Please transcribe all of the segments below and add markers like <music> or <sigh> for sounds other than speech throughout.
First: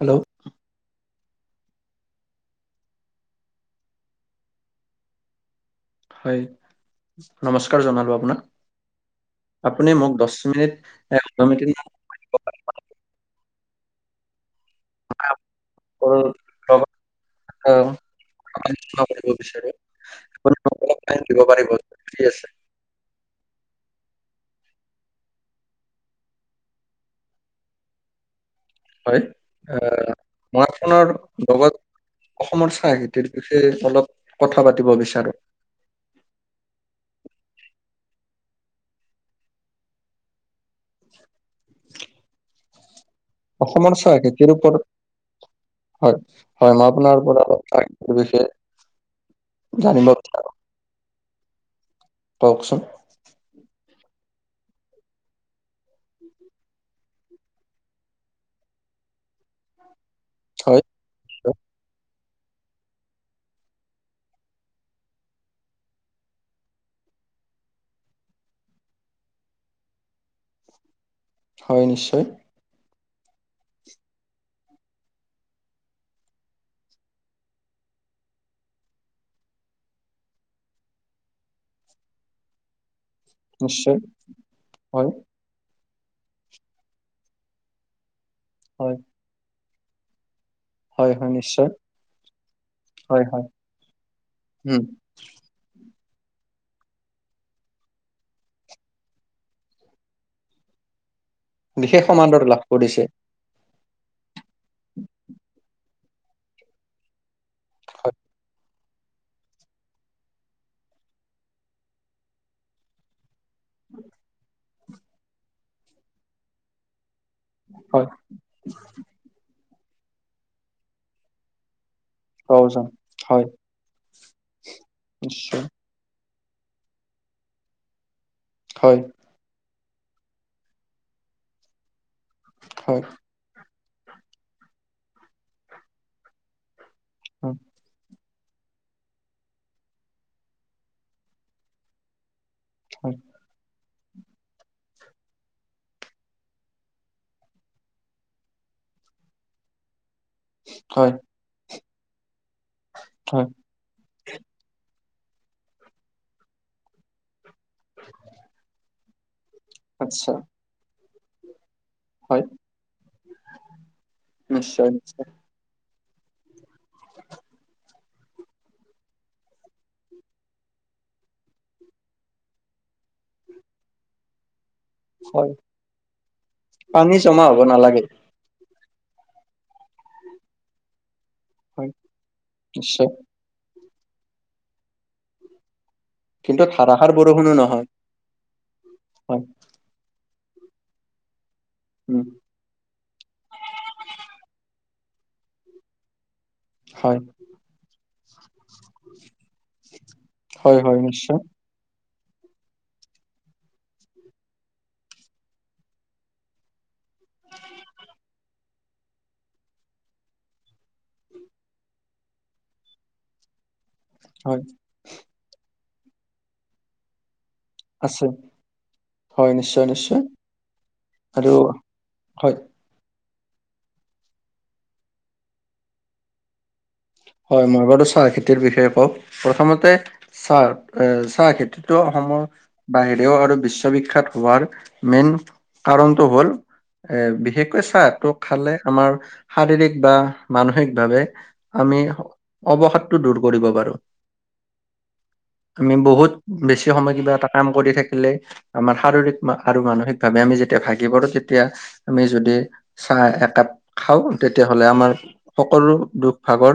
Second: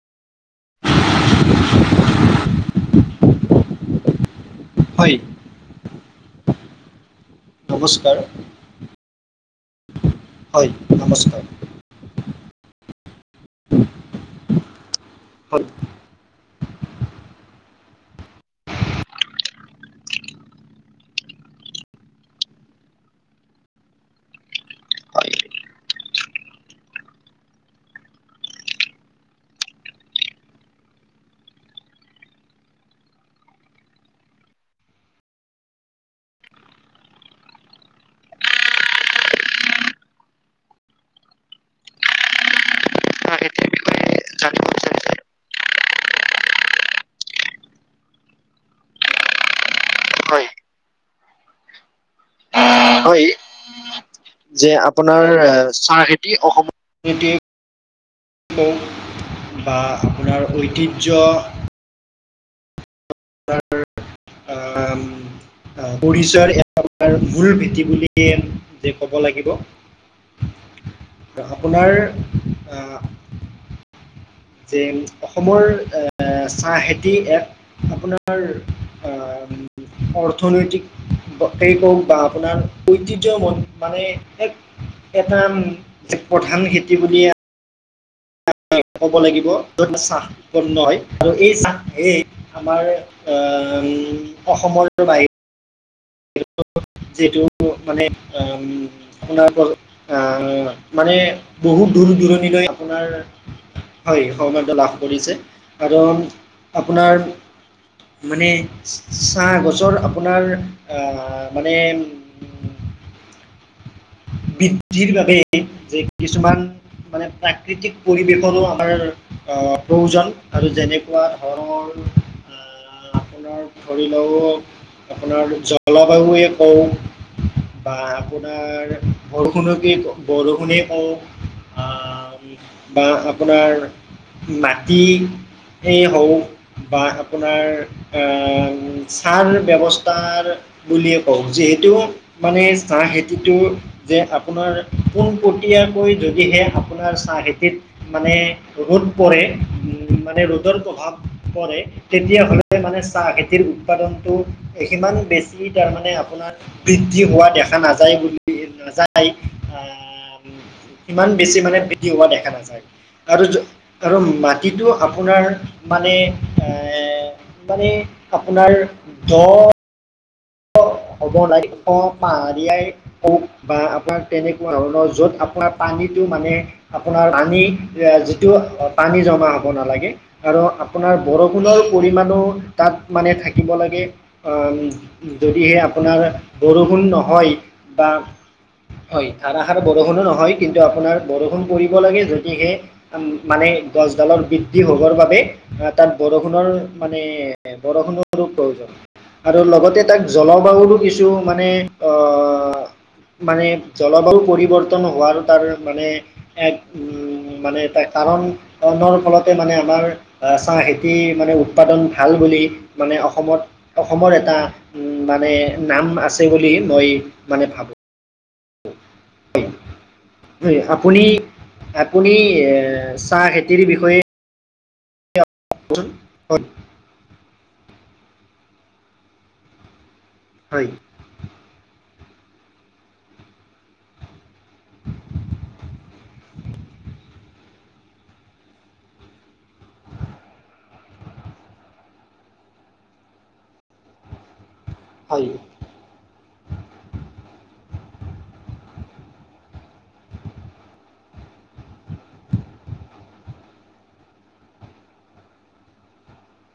Hello <unintelligible> হয় হয় নমস্কাৰ জনালো আপোনাক আপুনি মোক দহ হয় মিনিট নমস্কাৰ হয় <unintelligible> লৌ মৰিব বিচাৰু দিব পাৰিব বুলি আছে হয় হয় আহ ঘৰ খনৰ লগত অসমৰ চাহ খেতিৰ বিষয়ে অলপ কথা পাতিব বিচাৰো চাহখেতিৰ অসমৰ বিষয়ে চাহ খেতিৰ জানিব ওপৰত বিচাৰিছে হয় হয় মই আপোনাৰ পৰা অলপ বিষয় জানিব হয় বিচাৰো কওকচোন। হই যে আপোনাৰ চাহ খেতি অসমৰ খেতি বা আপোনাৰ হয় ঐতিহ্য আমাৰ আ পৰিচয়ৰ এটা আমাৰ মূল ভেটি বুলি এই কব লাগিব। <inaudible> হয় আপোনাৰ নিশ্চয় আহ যে অসমৰ এ চাহ খেতি এক আপোনাৰ অহ অৰ্থনৈতিকে কওক বা আপোনাৰ ঐতিয্য নিশ্চয় মানে এক হয় এটা প্ৰধান খেতি বুলি আ হয় কব লাগিব চাহ উৎপন্ন হয় আৰু এই চাহ য়েই আমাৰ হয় হয় উম উম অসমৰ বাহিৰ <unintelligible> আপোনাৰ পল আহ মানে বহুত বিশেষ দূৰ সমাদৰ লাভ দূৰণিলৈ কৰিছে আপোনাৰ হয় সুনাদ্য লাভ কৰিছে আৰু আপোনাৰ হয় মানে চাহ গছৰ আপোনাৰ আহ মানে বৃদ্ধিৰ বাবে যে কিছুমান মানে প্ৰাকৃতিক হয় পৰিৱেশৰো আমাৰ আহ প্ৰয়োজন আৰু যেনেকুৱা ধৰনৰ প্ৰয়োজন আ হয় আপোনাৰ ধৰি লওঁক আপোনাৰ নিশ্চয় জ জলাবায়ে হওঁক বা আপোনাৰ হয় বৰষুণকে বৰষুণেই কওঁক আ হয় বা আপ আপোনাৰ মাটিয়েই হওঁক বা উম আপোনাৰ আ ছাৰ ব্যৱস্থাৰ বুলিয়ে কওঁক যিহেতু মানে চাহ হয় খেতিটো যে আপোনাৰ পোনপটীয়াকৈ যদিহে আপোনাৰ চাহ খেতিত মানে ৰ'দ পৰে, উম মানে ৰ'দৰ প্ৰভাৱ হয় পৰে তেতিয়াহ'লে মানে চাহ হয় খেতিৰ উৎপাদনটো সিমান বেছি তাৰমানে আপোনাৰ বৃদ্ধি হোৱা দেখা নাযায় বুলি নাযায় আচ্ছা। ইমান বেছি মানে বৃদ্ধি হোৱা হয় দেখা নাযায় আৰু য কাৰণ নিশ্চয় মাটিটো নিশ্চয় আপোনাৰ। মানে এ মানে আপোনাৰ দ'। হ'ব লাগিব পাহাৰীয়াই কওক বা আপোনাক তেনেকুৱা হ য'ত হয় আপোনাৰ পানীটো মানে আপোনাৰ জমা হ'ব পানী নালাগে যিটো। পানী জমা হ'ব নালাগে। আৰু আপোনাৰ বৰষুণৰ হয় পৰিমাণো তাত নিশ্চয় মানে থাকিব লাগে। অ', যদিহে আ আপোনাৰ কিন্তু বৰষুণ ধাৰাসাৰ নহয় বৰষুণো বা হয় ধৰা। আৰু বৰষুণো নহয় কিন্তু আপোনাৰ বৰষুণ পৰিব লাগে উম যদিহে। মানে গছডালৰ বৃদ্ধি হ'বৰ বাবে তাত বৰষুণৰ হয় মানে। বৰষুণো বাৰু প্ৰয়োজন আৰু লগতে তাক হয় জলবায়ুও হয় কিছু নিশ্চয় মান। মানে আহ মানে জলবায়ু পৰিৱৰ্তন হোৱাৰ তাৰ মানে। এক উম, মানে এটা কাৰণ। বৰষুণ ফলতে মানে আমাৰ আহ চাহ খেতি মানে উৎপাদন ভাল বুলি। মানে অসমত। অসমৰ এটা হয় মানে নাম আছে বুলি মই মানে ভাবোঁ। আছে। হয় নিশ্চয় নিশ্চয় আপুনি আৰু আপুনি। হয় চাহ খেতিৰ বিষয়ে। বোলো হয়। হয় মই বাৰু চাহ খেতিৰ বিষয়ে কওঁ প্ৰথমতে হয় চাহ এ চাহ খেতিত তো অসমৰ বাহিও আৰু বিশ্ব বিখ্যাত হোৱাৰ মেইন কাৰণটো হ'ল। এ বিশেষকৈ চাহটো খালে আমাৰ শাৰীৰিক বা মানসিকভাৱে। আমি অৱসাদটো দূৰ কৰিব পাৰোঁ। পাৰি। আমি বহুত বেছি সময় কিবা এটা কাম কৰি থাকিলে। আমাৰ শাৰীৰিক আৰু মানসিক ভাৱে আমি যেতিয়া ভাগি পৰো তেতিয়া আমি যদি। চাহ একাপ খাওঁ তেতিয়াহ'লে আমাৰ সকলো দুখ ভাগৰ।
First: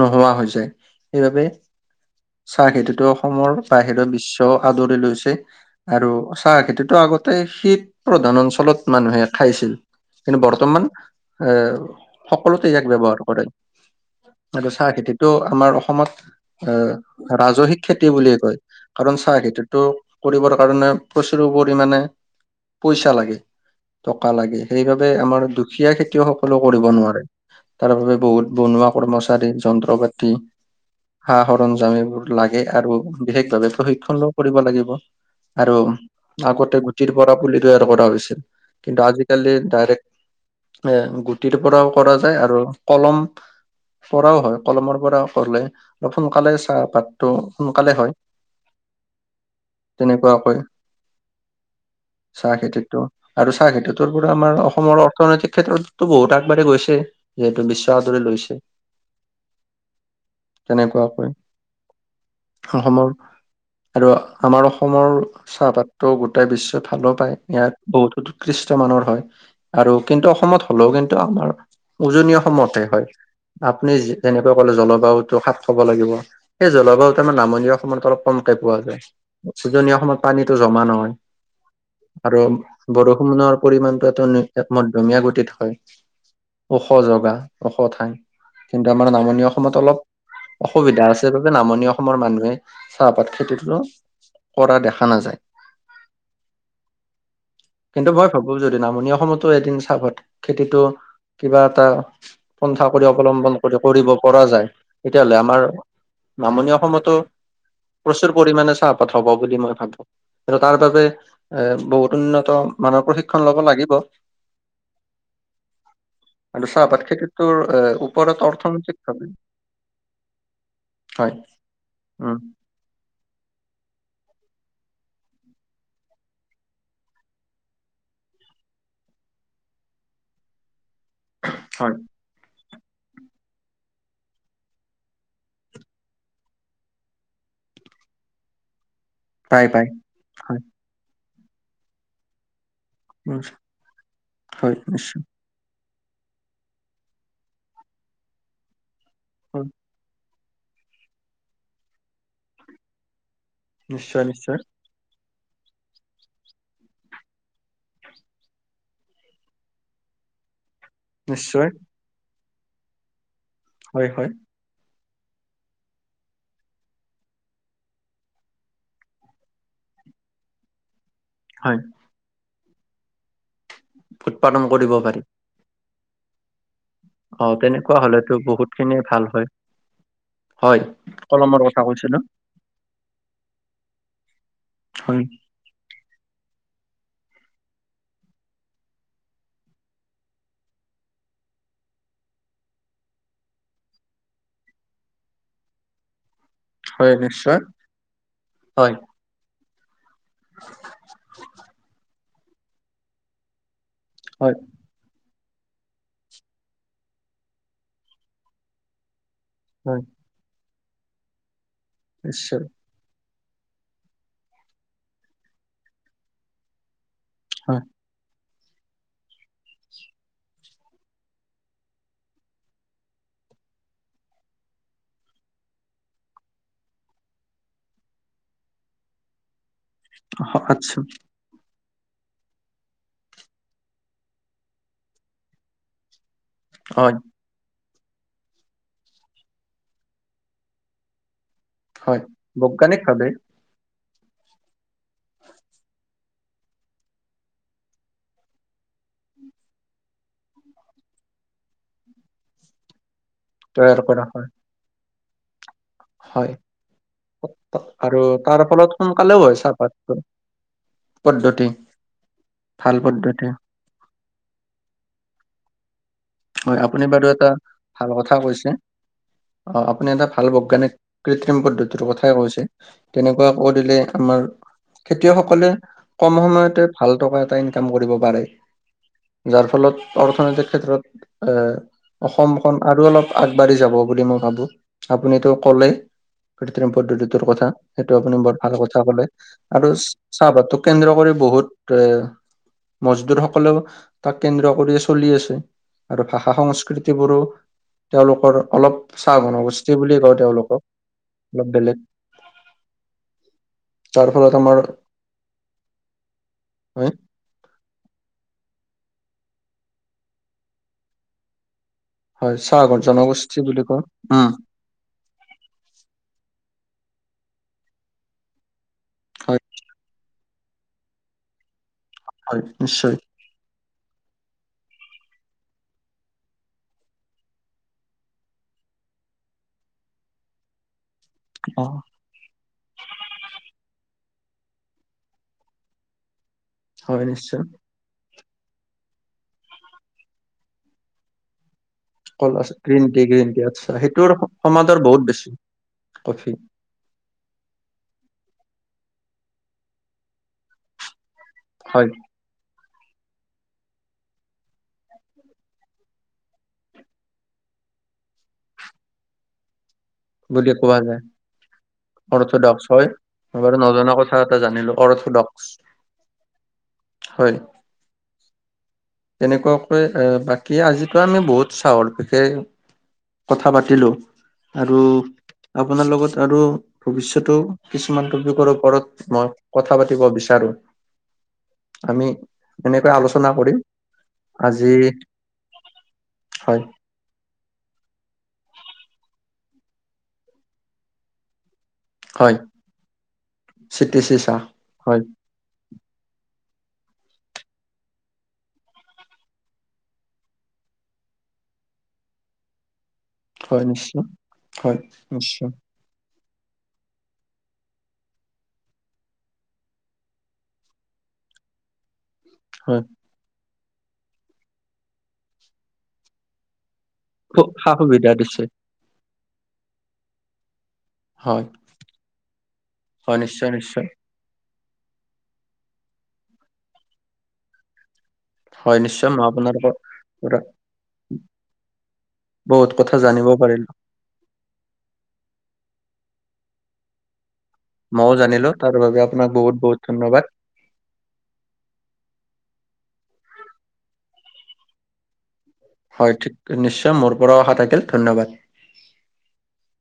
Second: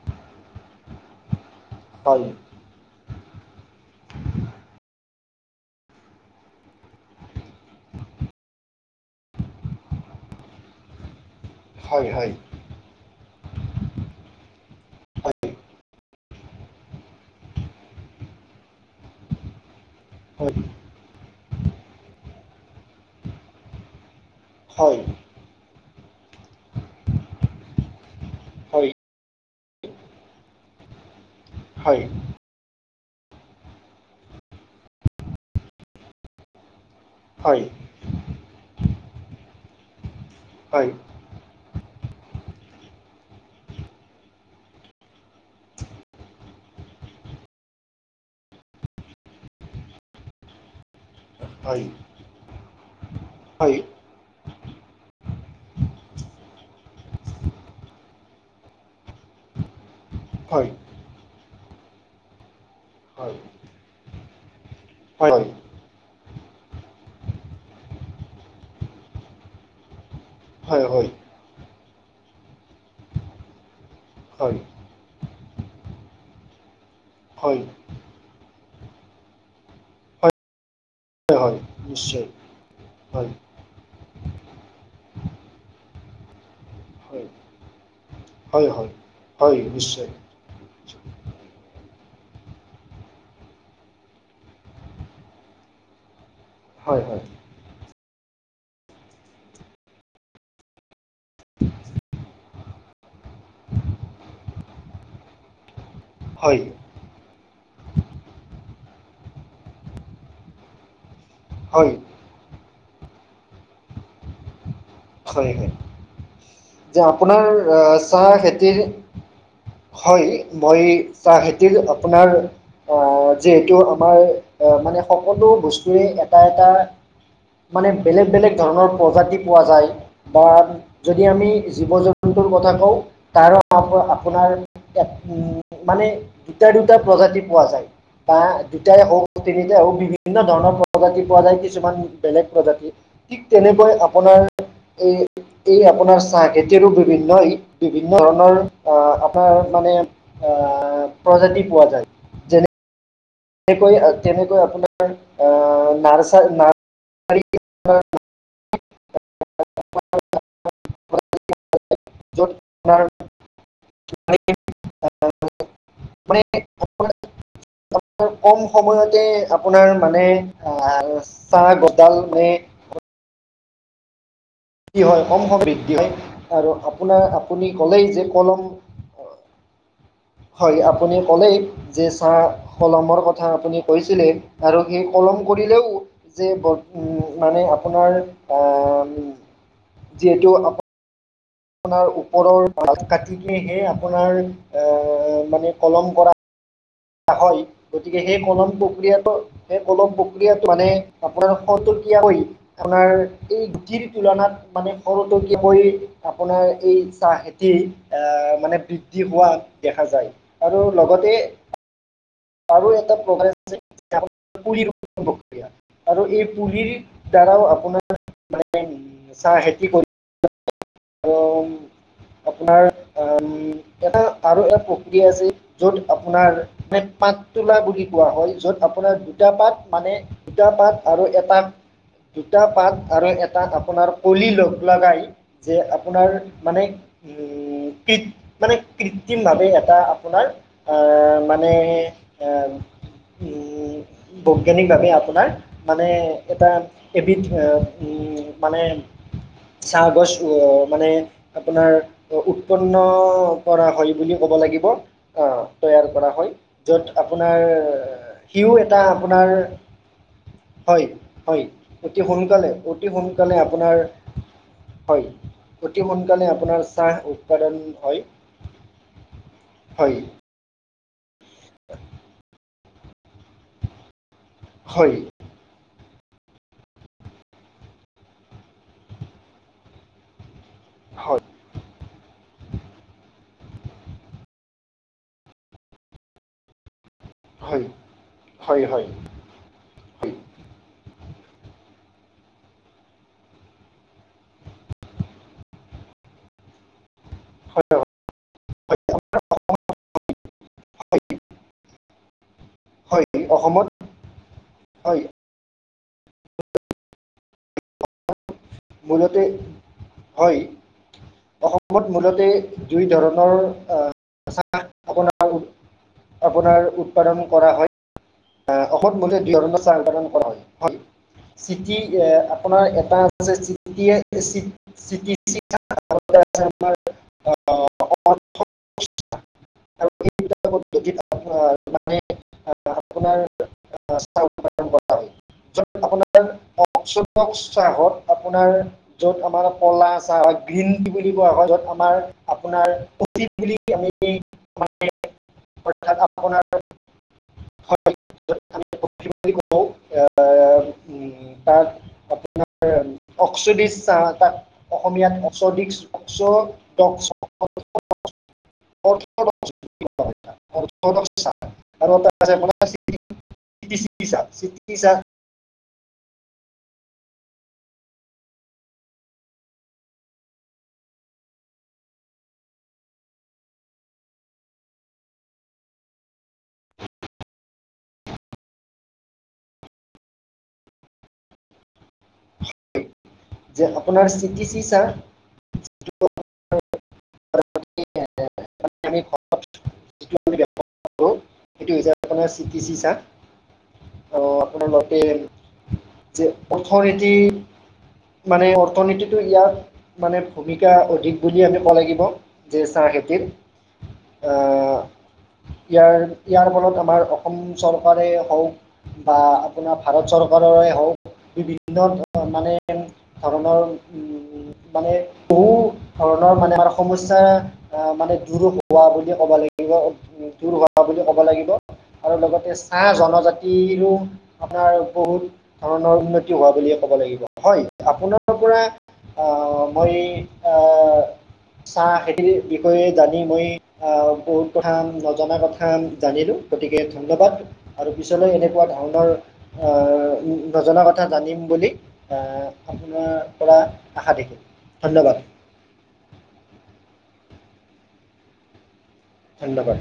নোহোৱা হৈছে সেইবাবে। হয়। চাহ খেতিটো অসমৰ বাহিৰৰ বিশ্ব আদৰি লৈছে। আৰু চাহ খেতিটো আগতে শীত প্ৰধান অঞ্চলত মানুহে খাইছিল। কিন্তু বৰ্তমান এ হয় হয় সকলোতে ইয়াক ব্যৱহাৰ কৰে। আৰু চাহ খেতিটো আমাৰ অসমত। আহ', ৰাজহিক খেতি বুলি কয় কাৰণ চাহ খেতিটো। কৰিবৰ হয় কাৰণে প্ৰচুৰ পৰিমাণে পইচা লাগে টকা লাগে। হয় হয় সেইবাবে আমাৰ দুখীয়া খেতিও সকলো কৰিব নোৱাৰে তাৰ বাবে বহুত হয় বনোৱা। কৰ্মচাৰী যন্ত্ৰ পাতি সা হয় হয় হয় সৰযামীবোৰ। লাগে আৰু বিশেষভাৱে প্ৰশিক্ষণও কৰিব লাগিব আৰু আগতে। গুটিৰ পৰা পুলি হয় তৈয়াৰ কৰা হৈছিল কিন্তু আজিকালি ডাইৰেক্ট হয় হয় এ। গুটিৰ পৰাও কৰা যায় আৰু কলম। পৰাও হয় কলমৰ পৰা কৰিলে অলপ সোনকালে চাহপাত টো সোনকালে হয়। তেনেকুৱা কৈ। হয়। চাহ খেতিটো আৰু চাহ হয় খেতি পৰা আমাৰ অসমৰ অৰ্থনৈতিক ক্ষেত্ৰতো বহুত আগবাঢি গৈছে যিহেতু বিশ্ব আদৰি লৈছে। হয় তেনেকুৱাকৈ অসমৰ। আৰু আমাৰ অসমৰ হয় হয় চাহপাত তো গোটেই বিশ্বই ভালো পায় ইয়াৰ বহুতো উৎকৃষ্ট মানৰ হয়। আৰু কিন্তু অসমত হয় হ'লেও কিন্তু হয় আমাৰ উজনি অসমতে হয়। আপুনি যেনেকৈ কলে জলবায়ুতটো খাপ খাব লাগিব। সেই জলবায়ু আমাৰ নামনি অসমত অলপ কমকে পোৱা যায়। উজনি অসমত পানীটো জমা নহয়। হয় হয় নিশ্চয় আৰু হয় বৰষুণৰ পৰিমানটো এটা মধ্যমীয়া গতিত হয়। ওখ হয় জগা ওখ ঠাই হয় কিন্তু হয় আমাৰ নামনি হয় অসমত অলপ। নিশ্চয় অসুবিধা আছে বাবে নামনি অসমৰ মানুহে চাহপাত খেতিতো। কৰা দেখা নাযায়। হয় হয়। কিন্তু মই ভাবো যদি নামনি অসমতো এদিন চাহ পাত খেতিটো কিবা এটা পন্থা অৱলম্বন কৰি কৰিব পৰা যায় তেতিয়াহলে আমাৰ হয় নামনি অসমতো। প্ৰচুৰ পৰিমাণে চাহপাত হ'ব বুলি মই ভাবো। আৰু তাৰ বাবে এ হয় বহুত উন্নত মানৰ প্ৰশিক্ষণ লব লাগিব। হয় আৰু চাহপাত যে খেতিটোৰ আপোনাৰ এ আহ ওপৰত চাহ খেতিৰ অৰ্থনৈতিক ভাৱে হয় মই হয় চাহ খেতিৰ আপোনাৰ উম আহ যিহেতু আমাৰ মানে সকলো বস্তুৰে এটা এটা মানে বেলেগ বেলেগ ধৰণৰ প্ৰজাতি পোৱা যায় বা যদি আমি জীৱ হয় জন্ <unintelligible> তুৰ কথা কওঁ তাৰ আপোনাৰ উ মানে দুটা দুটা প্ৰজাতি পোৱা যায় বা দুটাই হওক পাই তিনিটা পাই হওক বিভিন্ন হয় ধৰণৰ প্ৰজাতি পোৱা যায় কিছুমান বেলেগ প্ৰজাতি উম ঠিক তেনেকৈ আপোনাৰ হয় এই নিশ্চয় এই আপোনাৰ চাহ খেতিৰো বিভিন্ন ই বিভিন্ন ধৰণৰ আহ আপোনাৰ হয় মানে আহ প্ৰজাতি পোৱা যায় যেনে তেনেকৈ নিশ্চয় তেনেকৈ নিশ্চয় আপোনাৰ ন <inaudible> <inaudible> নিশ্চয়। হয় হয় <unintelligible> কম সময়তে আপোনাৰ মানে হয় চাহ গডাল মানে উৎপাদন কৰিব কি পাৰি হয় কম সম বৃদ্ধি হয় আৰু আপোনাৰ অ আপুনি তেনেকুৱা ক'লেই যে হলেতো কলম। বহুত খিনিয়ে ভাল হয়। হয় আপুনি ক'লেই কলমৰ কথা যে কৈছিলো চাহ কলমৰ কথা আপুনি কৈছিলে আৰু সেই হয় কলম কৰিলেও যে মানে আপোনাৰ যিহেতু আপোনাৰ ওপৰৰ ভাত কাট কিহে আপোনাৰ এ মানে কলম কৰা হয় গতিকে সেই কলম হয় প্ৰক্ৰিয়াটো সেই কলম প্ৰক্ৰিয়াত মানে আপোনাৰ খৰতকীয়া কৈ আপোনাৰ এই গুটি হয় তুলনাত মানে খৰটকীয়া কৈ আপোনাৰ এই চাহ খেতি মানে বৃদ্ধি হোৱাত হয় দেখা যায়। আৰু লগতে <unintelligible> আৰু এটা ক'ভাৰেজ আছে পুলি ৰোৱা প্ৰক্ৰিয়া আৰু এই পুলী দ্বাৰাও হয় আপোনাৰ <unintelligible> আপোনাৰ আ উম এটা আৰু এক প্ৰক্ৰিয়া আছিল‌‌ য'ত আপোনাৰ মানে পাত তোলা বুলি কোৱা হয়। য'ত আপোনাৰ দুটা পাত মানে দুটা পাত আচ্ছা আৰু এটা দুটা পাত আৰু এটা আপোনাৰ কলি লগ লগাই যে আপোনাৰ মানে হয় উম কৃত মানে কৃত্ৰিম ভাৱে এটা আপোনাৰ আহ মানে হয় বৈজ্ঞানিক ভাৱে বৈজ্ঞানিক ভাৱে আপোনাৰ মানে এটা হেবিট উম মানে চাহ গছ ও মানে আপোনাৰ উৎপন্ন কৰা হয় বুলি ক'ব লাগিব। অঁ তৈয়াৰ কৰা হয়। য'ত আপোনাৰ আৰু তাৰ সিও ফলত এটা সোনকালেও আপোনাৰ হয় চাহপাত হয় পদ্ধতি হয়, অতি সোনকালে ভাল অতি পদ্ধতি সোনকালে আপোনাৰ হয়। অতি সোনকালে হয় আপোনাৰ আপুনি বাৰু চাহ এটা উৎপাদন ভাল হয়। কথা কৈছে অ আপুনি হয় এটা ভাল বৈজ্ঞানিক কৃত্ৰিম পদ্ধতিৰ কথাই কৈছে, তেনেকুৱা কৰিলে আমাৰ হয় খেতিয়ক সকলে কম সময়তে ভাল টকা এটা ইনকাম কৰিব পাৰে। যাৰ ফলত অৰ্থনৈতিক হয় ক্ষেত্ৰত এ অসমখন আৰু অলপ আগবাঢ়ি যাব বুলি মই ভাবো আপুনিতো ক'লে। কৃত্ৰিম পদ্ধতিটোৰ কথা হয় সেটো আপুনি বৰ ভাল হয় কথা হয় ক'লে। আৰু হয় চাহপাতক কেন্দ্ৰ কৰি বহুত এ মজদুৰ সকোলেও তাক কেন্দ্ৰ কৰি চলি আছে। আৰু ভাষা সংস্কৃ তি বোৰো হয় তেওঁলোকৰ অলপ চাহ জনগোষ্ঠী বুলি কওঁ তেওঁলোকক। অলপ বেলেগ হয় অসমত তাৰ ফলত আমাৰ, হয় হে? মূলতে হয় অসম অসমত মূলতে হয় চাহ দুই ধৰণৰ জনগোষ্ঠী বুলি কওঁ উম চাহ চাহ আপোনাৰ উৎপাদন কৰা হয়। অসম মূলতে হয় চাহ উৎপাদন কৰা হয়। হয় চিটি হয় আপোনাৰ নিশ্চয় এটা <unintelligible> আৰু এই দুটা পদ্ধতিত অঁহ'। মানে আপোনাৰ চাহ উৎপাদন কৰা হয়। চ' আপোনাৰ হয় নিশ্চয় <unintelligible> চাহত আপোনাৰ য'ত আমাৰ ক'লা চাহক গ্ৰীণ টি বুলি কোৱা হয়। য'ত আমাৰ কলা চাহ আপোনাৰ green tea coffee green tea বুলি আচ্ছা। আমি সেইটোৰ সমাদৰ বহুত বেছি কফি। <unintelligible> হয় অক্সিডিচ চাহ এটা অসমীয়াত অক্সডিচ অক্সডক্স অৰ্থডক্স বুলি কোৱা হয় বুলি তাক কোৱা যায় অৰ্থডক্স চাহ। আৰু এটা আছে আপোনাৰ অৰ্থডক্স হয়। মই বাৰু চিটিচি নজনা কথা চাহ এটা চিটিচি জানিলো চাহ অৰ্থডক্স। হয়। তেনেকুৱাকৈ অ বাকী আজিতো আমি বহুত চাহৰ বিশে কথা পাতিলো আৰু আপোনাৰ লগত আৰু ভৱিষ্যতো কিছুমান তপিকৰ ওপৰত মই কথা পাতিব বিচাৰো। আমি এনেকৈ আলোচনা কৰিম। যে আপোনাৰ স্থিতি চি আজি চাহ। হয়। আমি যিটো আমি ব্যৱহাৰ কৰোঁ সেইটো হৈছে আপোনাৰ হয় চিতি চি চি টি চি চাহ। অহ চাহ আপোনাৰ মতে হয় যে অৰ্থনীতি মানে অৰ্থনীতিটো ইয়াত মানে ভূমিকা অধিক বুলি আমি কব লাগিব যে চাহ খেতিত। হয় নিশ্চয়, হয় নিশ্চয়। ইয়াৰ ইয়াৰ ফলত আমাৰ অসম চৰকাৰে হওক বা আপোনাৰ ভাৰত চৰকাৰৰে হওক বিভিন্ন ধৰ মানে হয় ধৰণৰ উম, মানে বহু ধৰণৰ মানে আমাৰ সমস্ খুব সা অ, সুবিধা মানে দিছে দূৰ হোৱা বুলি ক'ব লাগিব, দূৰ হোৱা বুলি ক ব হয় লাগিব আৰু লগতে চাহ হয় নিশ্চয় নিশ্চয় জনজাতিৰো আপোনাৰ বহুত ধৰণৰ উন্নতি হোৱা বুলিয়ে ক'ব লাগিব। হয়, আপোনাৰ পৰা হয় নিশ্চয় মই অ আপোনালোকৰ মই পৰা অ চাহ খেতিৰ বহুত বিষয়ে কথা জানি জানিব মই পাৰিলো আহ বহুত কথা নজনা কথা জানিলো গতিকে ধন্যবাদ। আৰু মইও পিছলৈ জানিলো এনেকুৱা তাৰ বাবে ধৰণৰ আপোনাক বহুত বহুত ধন্যবাদ আহ নজনা কথা জানিম বুলি অ আপোনাৰ পৰা আশা থাকিল, ধন্যবাদ। হয় ঠিক নিশ্চয়, মোৰ পৰাও আশা থাকিল, ধন্যবাদ। ধন্যবাদ।